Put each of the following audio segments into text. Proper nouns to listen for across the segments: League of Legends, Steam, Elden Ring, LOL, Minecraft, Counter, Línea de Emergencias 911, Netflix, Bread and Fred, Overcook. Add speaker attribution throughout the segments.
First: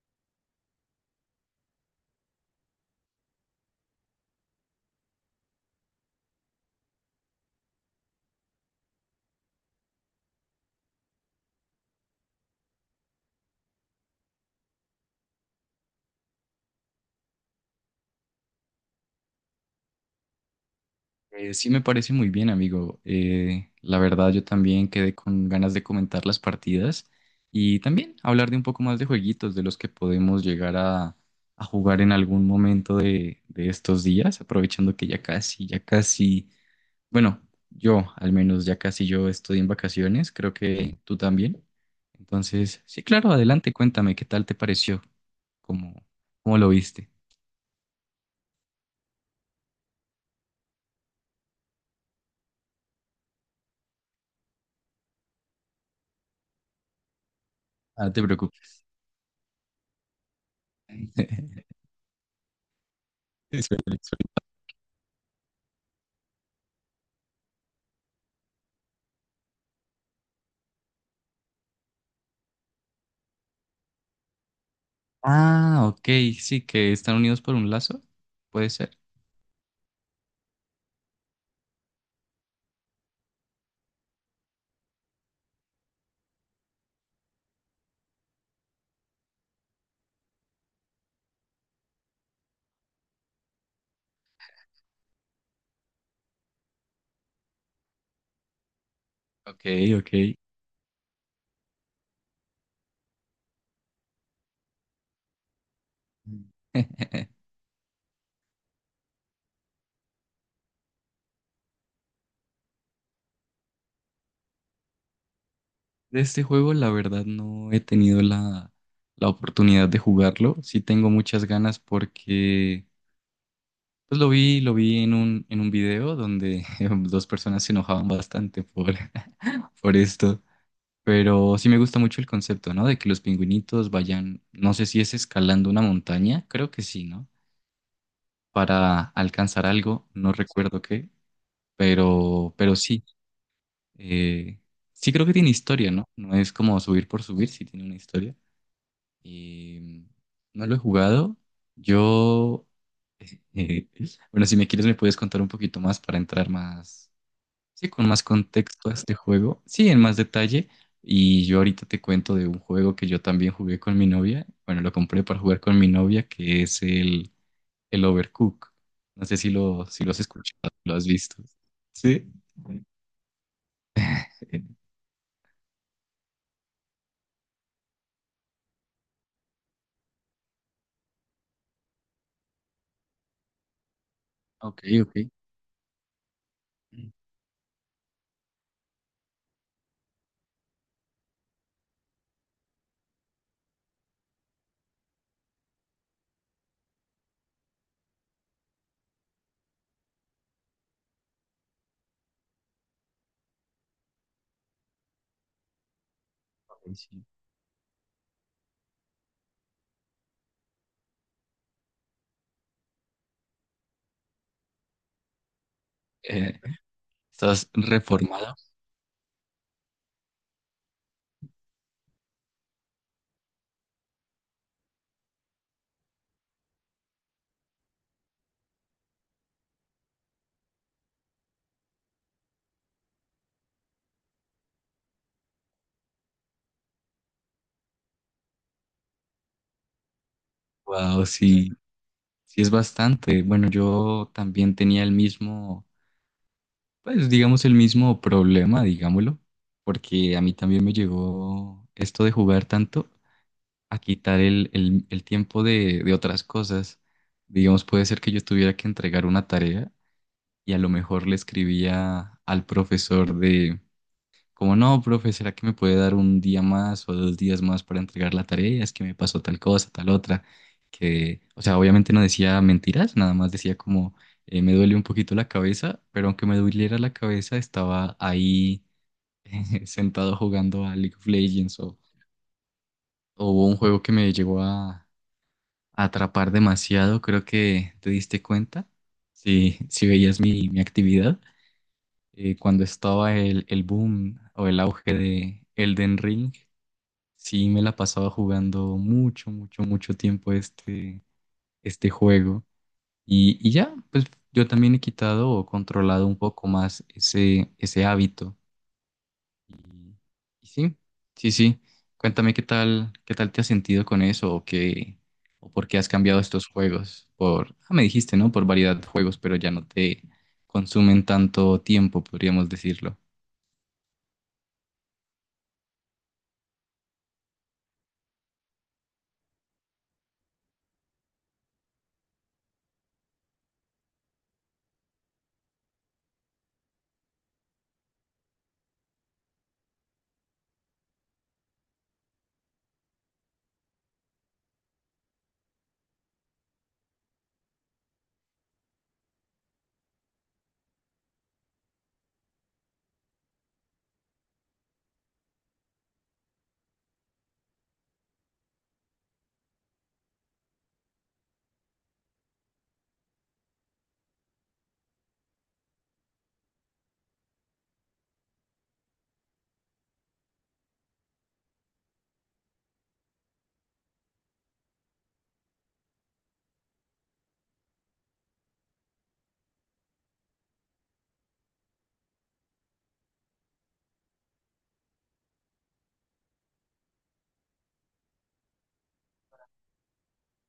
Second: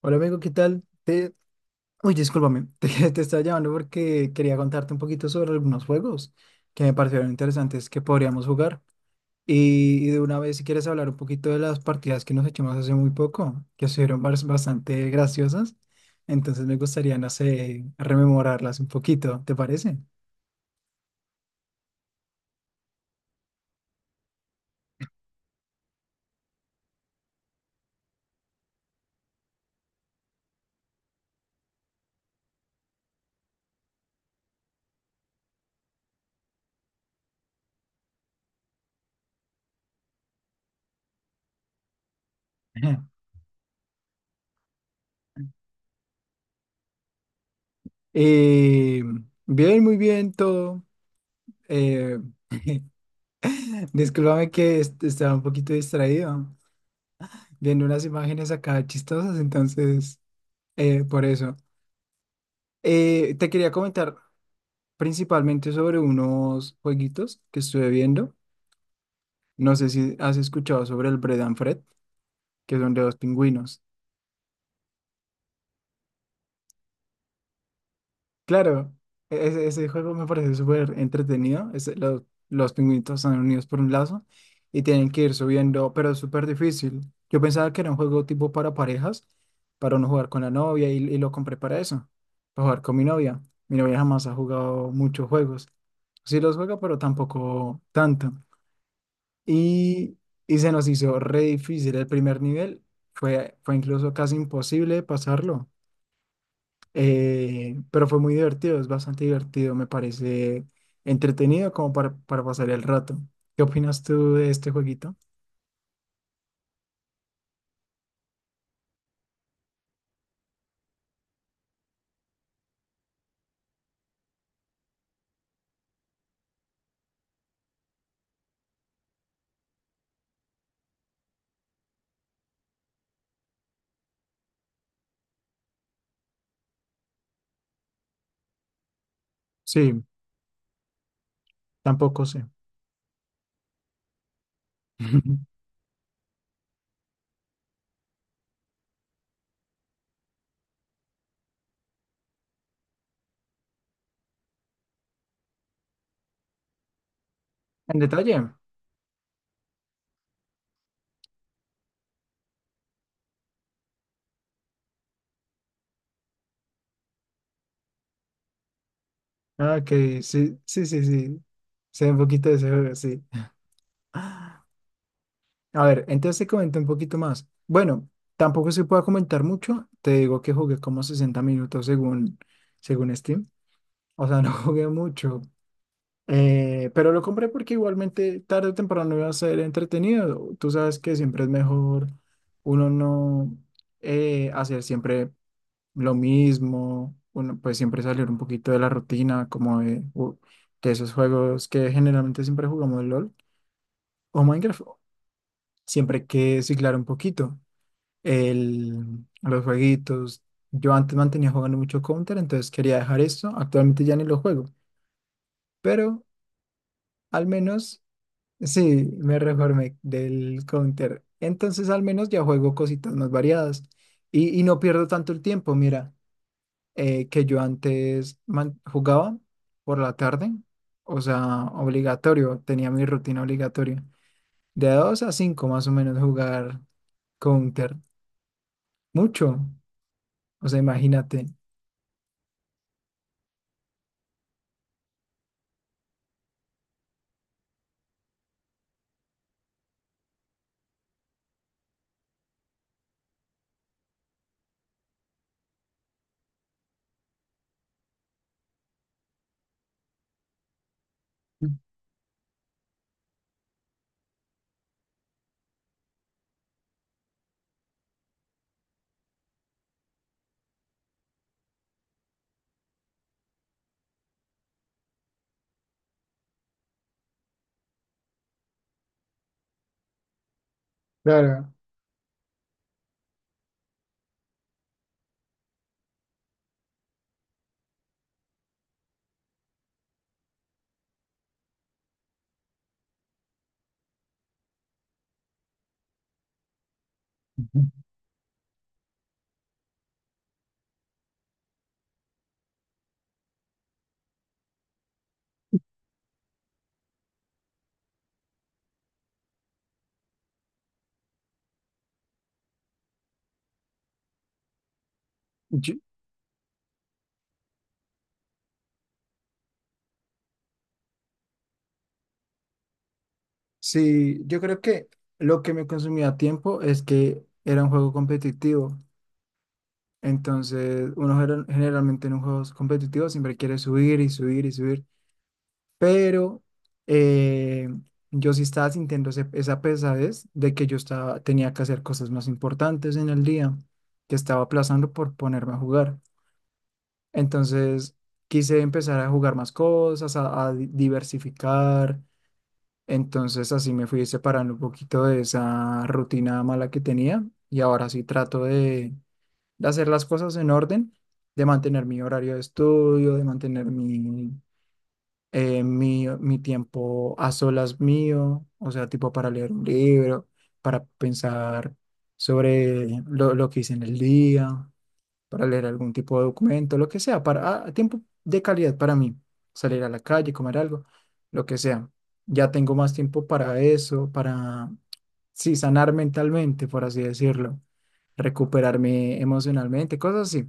Speaker 1: Hola amigo, ¿qué tal? Te... discúlpame, te estaba llamando porque quería contarte un poquito sobre algunos juegos que me parecieron interesantes que podríamos jugar. Y de una vez, si quieres hablar un poquito de las partidas que nos echamos hace muy poco, que estuvieron bastante graciosas, entonces me gustaría, no sé, rememorarlas un poquito, ¿te parece?
Speaker 2: Sí me parece muy bien, amigo. La verdad, yo también quedé con ganas de comentar las partidas y también hablar de un poco más de jueguitos de los que podemos llegar a jugar en algún momento de estos días, aprovechando que ya casi, bueno, yo al menos ya casi yo estoy en vacaciones, creo que tú también. Entonces, sí,
Speaker 1: Ajá.
Speaker 2: claro, adelante, cuéntame qué tal te pareció, cómo, cómo lo viste.
Speaker 1: Eh, Bien, muy bien, todo. Eh, discúlpame que estaba un poquito distraído viendo unas
Speaker 2: Ah, no te
Speaker 1: imágenes acá
Speaker 2: preocupes.
Speaker 1: chistosas, entonces... Por eso. Te quería
Speaker 2: Suele-
Speaker 1: comentar principalmente sobre unos jueguitos que estuve viendo. No sé si has escuchado sobre el Bread and Fred, que son de dos pingüinos.
Speaker 2: Ah, ok, sí, que están unidos por un lazo, puede
Speaker 1: Claro,
Speaker 2: ser.
Speaker 1: ese juego me parece súper entretenido. Los pingüinos están unidos por un lazo y tienen que ir subiendo, pero es súper difícil. Yo pensaba que era un juego tipo para parejas, para uno jugar con la novia y lo compré para eso, para jugar con mi novia. Mi novia jamás ha jugado muchos juegos. Sí los juega, pero tampoco tanto.
Speaker 2: Ok,
Speaker 1: Y,
Speaker 2: ok.
Speaker 1: y se nos hizo re difícil el primer nivel. Fue incluso casi imposible pasarlo.
Speaker 2: Mm.
Speaker 1: Pero fue muy divertido, es bastante divertido, me parece entretenido como para pasar el rato. ¿Qué opinas tú de este jueguito?
Speaker 2: De este juego, la verdad, no he tenido la oportunidad de jugarlo. Sí tengo muchas ganas porque pues lo vi en un video donde dos personas se enojaban bastante por esto. Pero sí me gusta mucho el concepto, ¿no? De que los pingüinitos vayan, no sé si es escalando una montaña, creo que sí, ¿no? Para alcanzar
Speaker 1: Sí,
Speaker 2: algo, no recuerdo qué.
Speaker 1: tampoco sé.
Speaker 2: Pero sí, eh, sí creo que tiene historia, ¿no? No es como subir por subir, sí tiene una historia. Y no lo he jugado. Yo, eh, bueno, si me quieres me puedes contar un poquito más para entrar más, sí,
Speaker 1: En
Speaker 2: con más
Speaker 1: detalle.
Speaker 2: contexto a este juego. Sí, en más detalle. Y yo ahorita te cuento de un juego que yo también jugué con mi novia. Bueno, lo compré para jugar con mi novia, que es el Overcook. No sé si
Speaker 1: Ah,
Speaker 2: lo,
Speaker 1: ok,
Speaker 2: si lo has
Speaker 1: sí,
Speaker 2: escuchado,
Speaker 1: sí,
Speaker 2: lo
Speaker 1: sí,
Speaker 2: has visto.
Speaker 1: sí. Sé un
Speaker 2: Sí.
Speaker 1: poquito de ese juego, sí. A ver, entonces te comento un poquito más. Bueno, tampoco se puede comentar mucho. Te digo que jugué como 60 minutos según, según Steam. O sea, no
Speaker 2: Ok,
Speaker 1: jugué
Speaker 2: ok.
Speaker 1: mucho.
Speaker 2: Ay,
Speaker 1: Pero lo compré porque igualmente tarde o temprano iba a ser entretenido. Tú sabes que siempre es mejor uno no hacer siempre lo mismo. Uno pues siempre salir un poquito de la rutina, como de, de esos juegos que generalmente siempre jugamos LOL o Minecraft. Siempre hay que ciclar un
Speaker 2: sí.
Speaker 1: poquito. Los jueguitos. Yo antes mantenía jugando mucho Counter, entonces quería dejar esto. Actualmente ya ni lo juego, pero
Speaker 2: Eh,
Speaker 1: al
Speaker 2: ¿estás
Speaker 1: menos
Speaker 2: reformado?
Speaker 1: sí me reformé del Counter. Entonces al menos ya juego cositas más variadas y no pierdo tanto el tiempo. Mira, que yo antes jugaba por la tarde, o sea, obligatorio, tenía mi rutina obligatoria. De 2 a 5 más o menos jugar Counter. Mucho, o sea,
Speaker 2: Wow,
Speaker 1: imagínate.
Speaker 2: sí, sí es bastante. Bueno, yo también tenía el mismo, pues digamos el mismo problema, digámoslo, porque a mí también me llegó esto de jugar tanto a quitar el, el tiempo de otras cosas. Digamos, puede ser que yo tuviera que entregar una tarea y a lo mejor le escribía al profesor. Como no, profe, ¿será que me puede dar un día más o dos días más para entregar la tarea? Es que me pasó tal cosa, tal otra. Que, o sea, obviamente no decía mentiras, nada más decía como me duele un poquito la cabeza, pero aunque me doliera la cabeza, estaba ahí sentado jugando a League of
Speaker 1: Claro.
Speaker 2: Legends o hubo un juego que me llegó a atrapar demasiado. Creo que te diste cuenta, si, si veías mi, mi actividad, cuando estaba el boom o el auge de Elden Ring. Sí, me la pasaba jugando mucho, mucho, mucho tiempo este, este juego. Y ya, pues yo también he quitado o controlado un poco más ese, ese hábito. Y, y sí, sí, sí. Cuéntame qué tal te has sentido con eso o qué, o por
Speaker 1: Yo-
Speaker 2: qué has cambiado estos juegos. Por, ah, me dijiste, ¿no? Por variedad de juegos, pero ya no te consumen tanto tiempo, podríamos decirlo.
Speaker 1: sí, yo creo que lo que me consumía tiempo es que era un juego competitivo. Entonces, uno generalmente en un juego competitivo siempre quiere subir y subir y subir. Pero eh, yo sí estaba sintiendo esa pesadez de que yo estaba, tenía que hacer cosas más importantes en el día, que estaba aplazando por ponerme a jugar. Entonces, quise empezar a jugar más cosas, a diversificar. Entonces así me fui separando un poquito de esa rutina mala que tenía y ahora sí trato de hacer las cosas en orden, de mantener mi horario de estudio, de mantener mi tiempo a solas mío, o sea, tipo para leer un libro, para pensar sobre lo que hice en el día, para leer algún tipo de documento, lo que sea, para ah, tiempo de calidad para mí, salir a la calle, comer algo, lo que sea. Ya tengo más tiempo para eso, para, sí, sanar mentalmente, por así decirlo, recuperarme emocionalmente, cosas así.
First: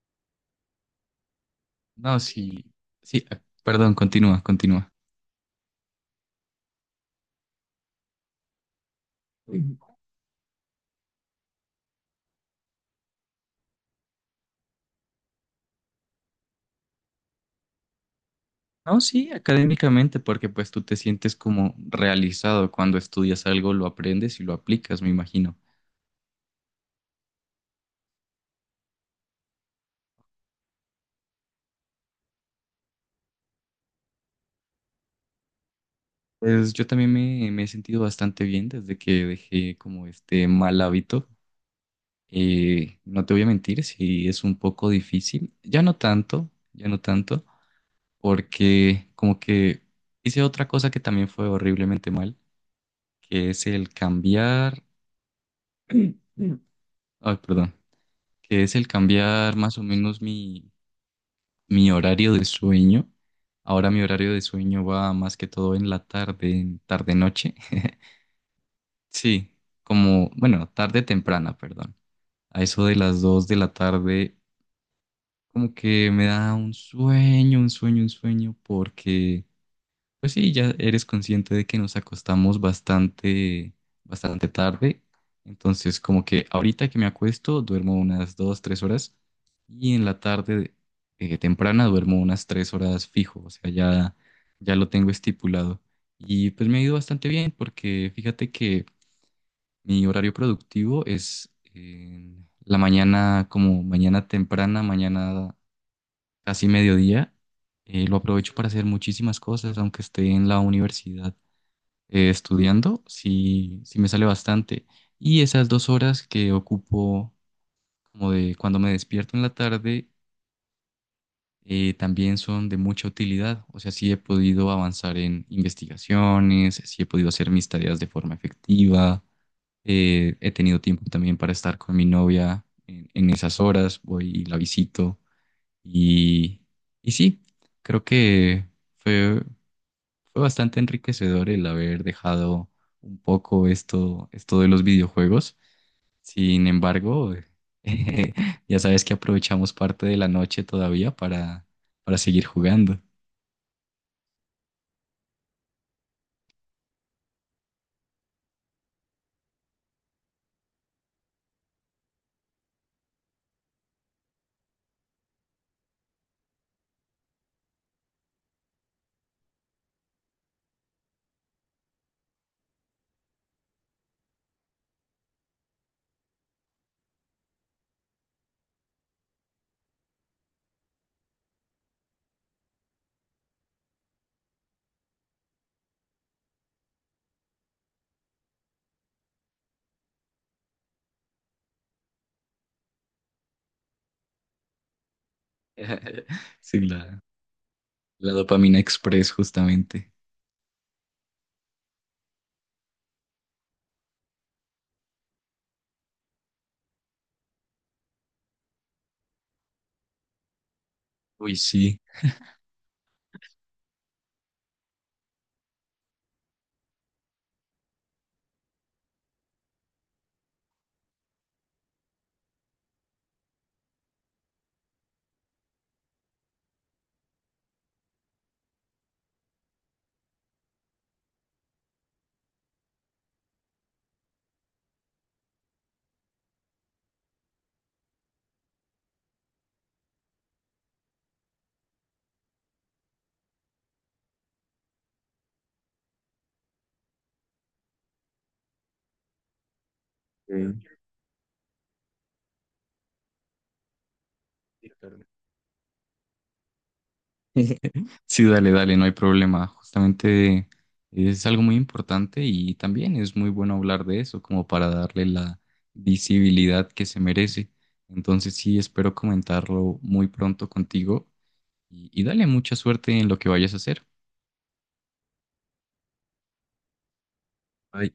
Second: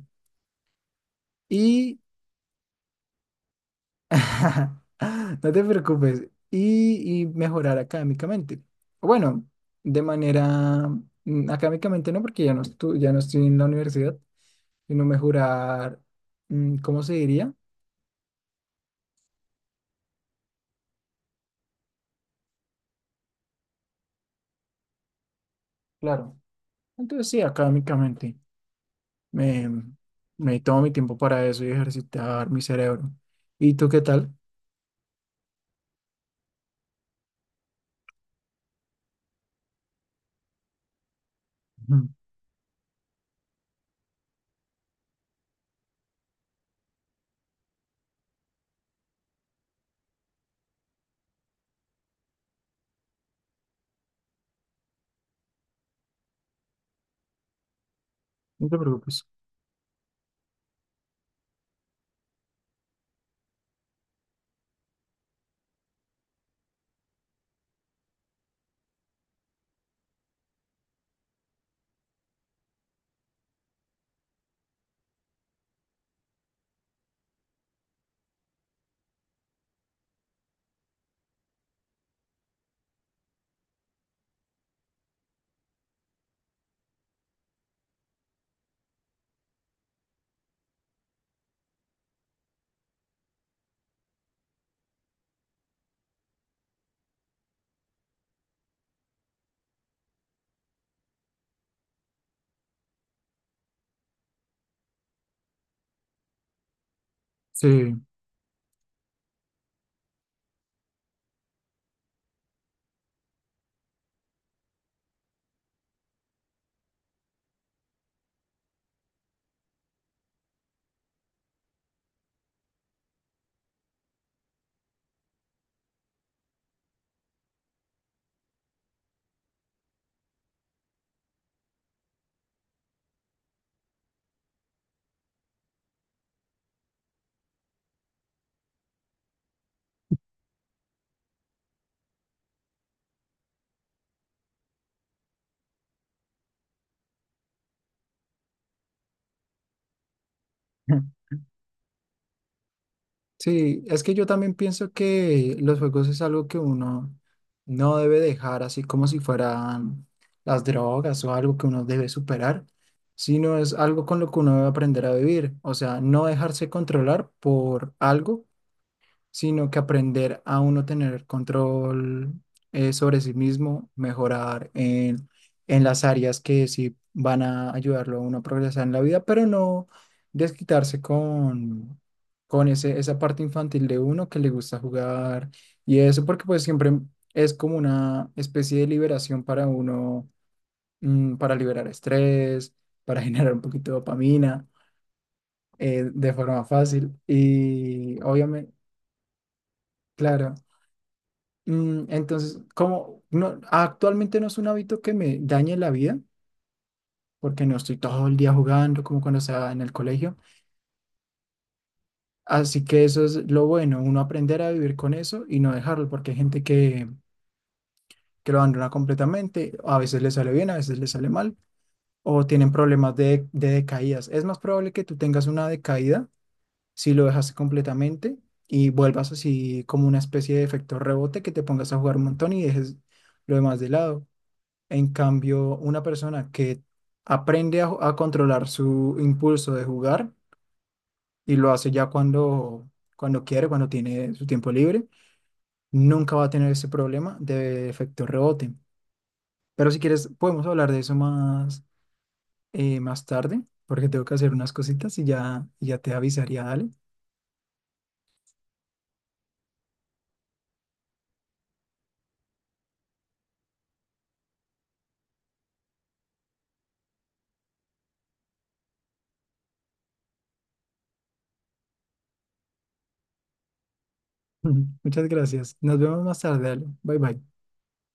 Speaker 1: Y,
Speaker 2: No, sí, sí, ah, perdón, continúa, continúa.
Speaker 1: no te preocupes, y mejorar académicamente. Bueno, de manera, académicamente no, porque ya no, ya no estoy en la universidad, sino mejorar, ¿cómo se diría?
Speaker 2: No, sí, académicamente, porque pues tú te sientes como realizado cuando estudias algo, lo aprendes y lo aplicas, me imagino.
Speaker 1: Claro. Entonces sí, académicamente me, me tomo mi tiempo para eso y ejercitar mi cerebro. ¿Y tú qué tal?
Speaker 2: Pues yo también me he sentido bastante bien desde que dejé como este mal hábito.
Speaker 1: Ujú.
Speaker 2: No te voy a mentir, sí es un poco difícil. Ya no tanto, porque como que hice otra cosa que también fue horriblemente mal, que es el cambiar... Ay, perdón. Que
Speaker 1: No
Speaker 2: es
Speaker 1: te
Speaker 2: el
Speaker 1: preocupes.
Speaker 2: cambiar más o menos mi mi horario de sueño. Ahora mi horario de sueño va más que todo en la tarde, tarde-noche. Sí, como, bueno, tarde temprana, perdón. A eso de las 2 de la tarde, como que me da un sueño, un sueño, un sueño, porque pues sí, ya eres consciente de que nos acostamos bastante, bastante tarde. Entonces, como que ahorita que me acuesto, duermo unas 2, 3 horas. Y en la tarde temprana duermo unas 3 horas fijo. O sea, ya, ya lo tengo estipulado. Y pues me ha ido bastante bien porque fíjate que mi horario productivo es en la mañana, como mañana temprana, mañana casi mediodía.
Speaker 1: Sí,
Speaker 2: Lo aprovecho para hacer muchísimas cosas, aunque esté en la universidad estudiando, sí, sí me sale bastante. Y esas 2 horas que ocupo como de cuando me despierto en la tarde, también son de mucha utilidad. O sea, sí he podido avanzar en investigaciones, sí he podido hacer mis tareas de forma efectiva, he tenido tiempo también para estar con mi novia en esas horas, voy y la visito. Y, y sí, creo que fue... Fue bastante enriquecedor el haber dejado un poco esto, esto de los videojuegos. Sin embargo, ya sabes que aprovechamos parte de la noche todavía para seguir jugando.
Speaker 1: sí, es que yo también pienso que los juegos es algo que uno no debe dejar así como si fueran las drogas o algo que uno debe superar, sino es algo con lo que uno debe aprender a vivir. O sea, no dejarse controlar por algo sino que aprender a uno tener control sobre sí mismo, mejorar en las áreas que sí van a ayudarlo a uno a progresar en la vida, pero no desquitarse con esa parte infantil de uno que le gusta jugar y eso, porque pues siempre es como una especie de liberación para uno, para liberar estrés, para generar un poquito de dopamina de forma
Speaker 2: Sí,
Speaker 1: fácil
Speaker 2: la,
Speaker 1: y
Speaker 2: la
Speaker 1: obviamente,
Speaker 2: dopamina express justamente.
Speaker 1: claro. Entonces, como no, actualmente no es un hábito que me dañe la vida, porque no estoy todo el día jugando como cuando estaba en el colegio.
Speaker 2: Uy, sí.
Speaker 1: Así que eso es lo bueno, uno aprender a vivir con eso y no dejarlo, porque hay gente que lo abandona completamente, a veces le sale bien, a veces le sale mal, o tienen problemas de decaídas. Es más probable que tú tengas una decaída si lo dejaste completamente y vuelvas así como una especie de efecto rebote que te pongas a jugar un montón y dejes lo demás de lado. En cambio, una persona que aprende a controlar su impulso de jugar y lo hace ya cuando quiere, cuando tiene su tiempo libre, nunca va a tener ese problema de efecto rebote. Pero si quieres,
Speaker 2: Sí.
Speaker 1: podemos hablar de eso más, más tarde, porque tengo que hacer unas cositas y ya te avisaría, dale.
Speaker 2: Sí, dale, dale, no hay problema. Justamente es algo muy importante y también es muy bueno hablar de eso, como para darle la visibilidad que se merece. Entonces sí, espero comentarlo muy pronto contigo y dale mucha suerte en lo que vayas a hacer.
Speaker 1: Muchas gracias. Nos vemos más tarde, dale. Bye bye.
Speaker 2: Bye.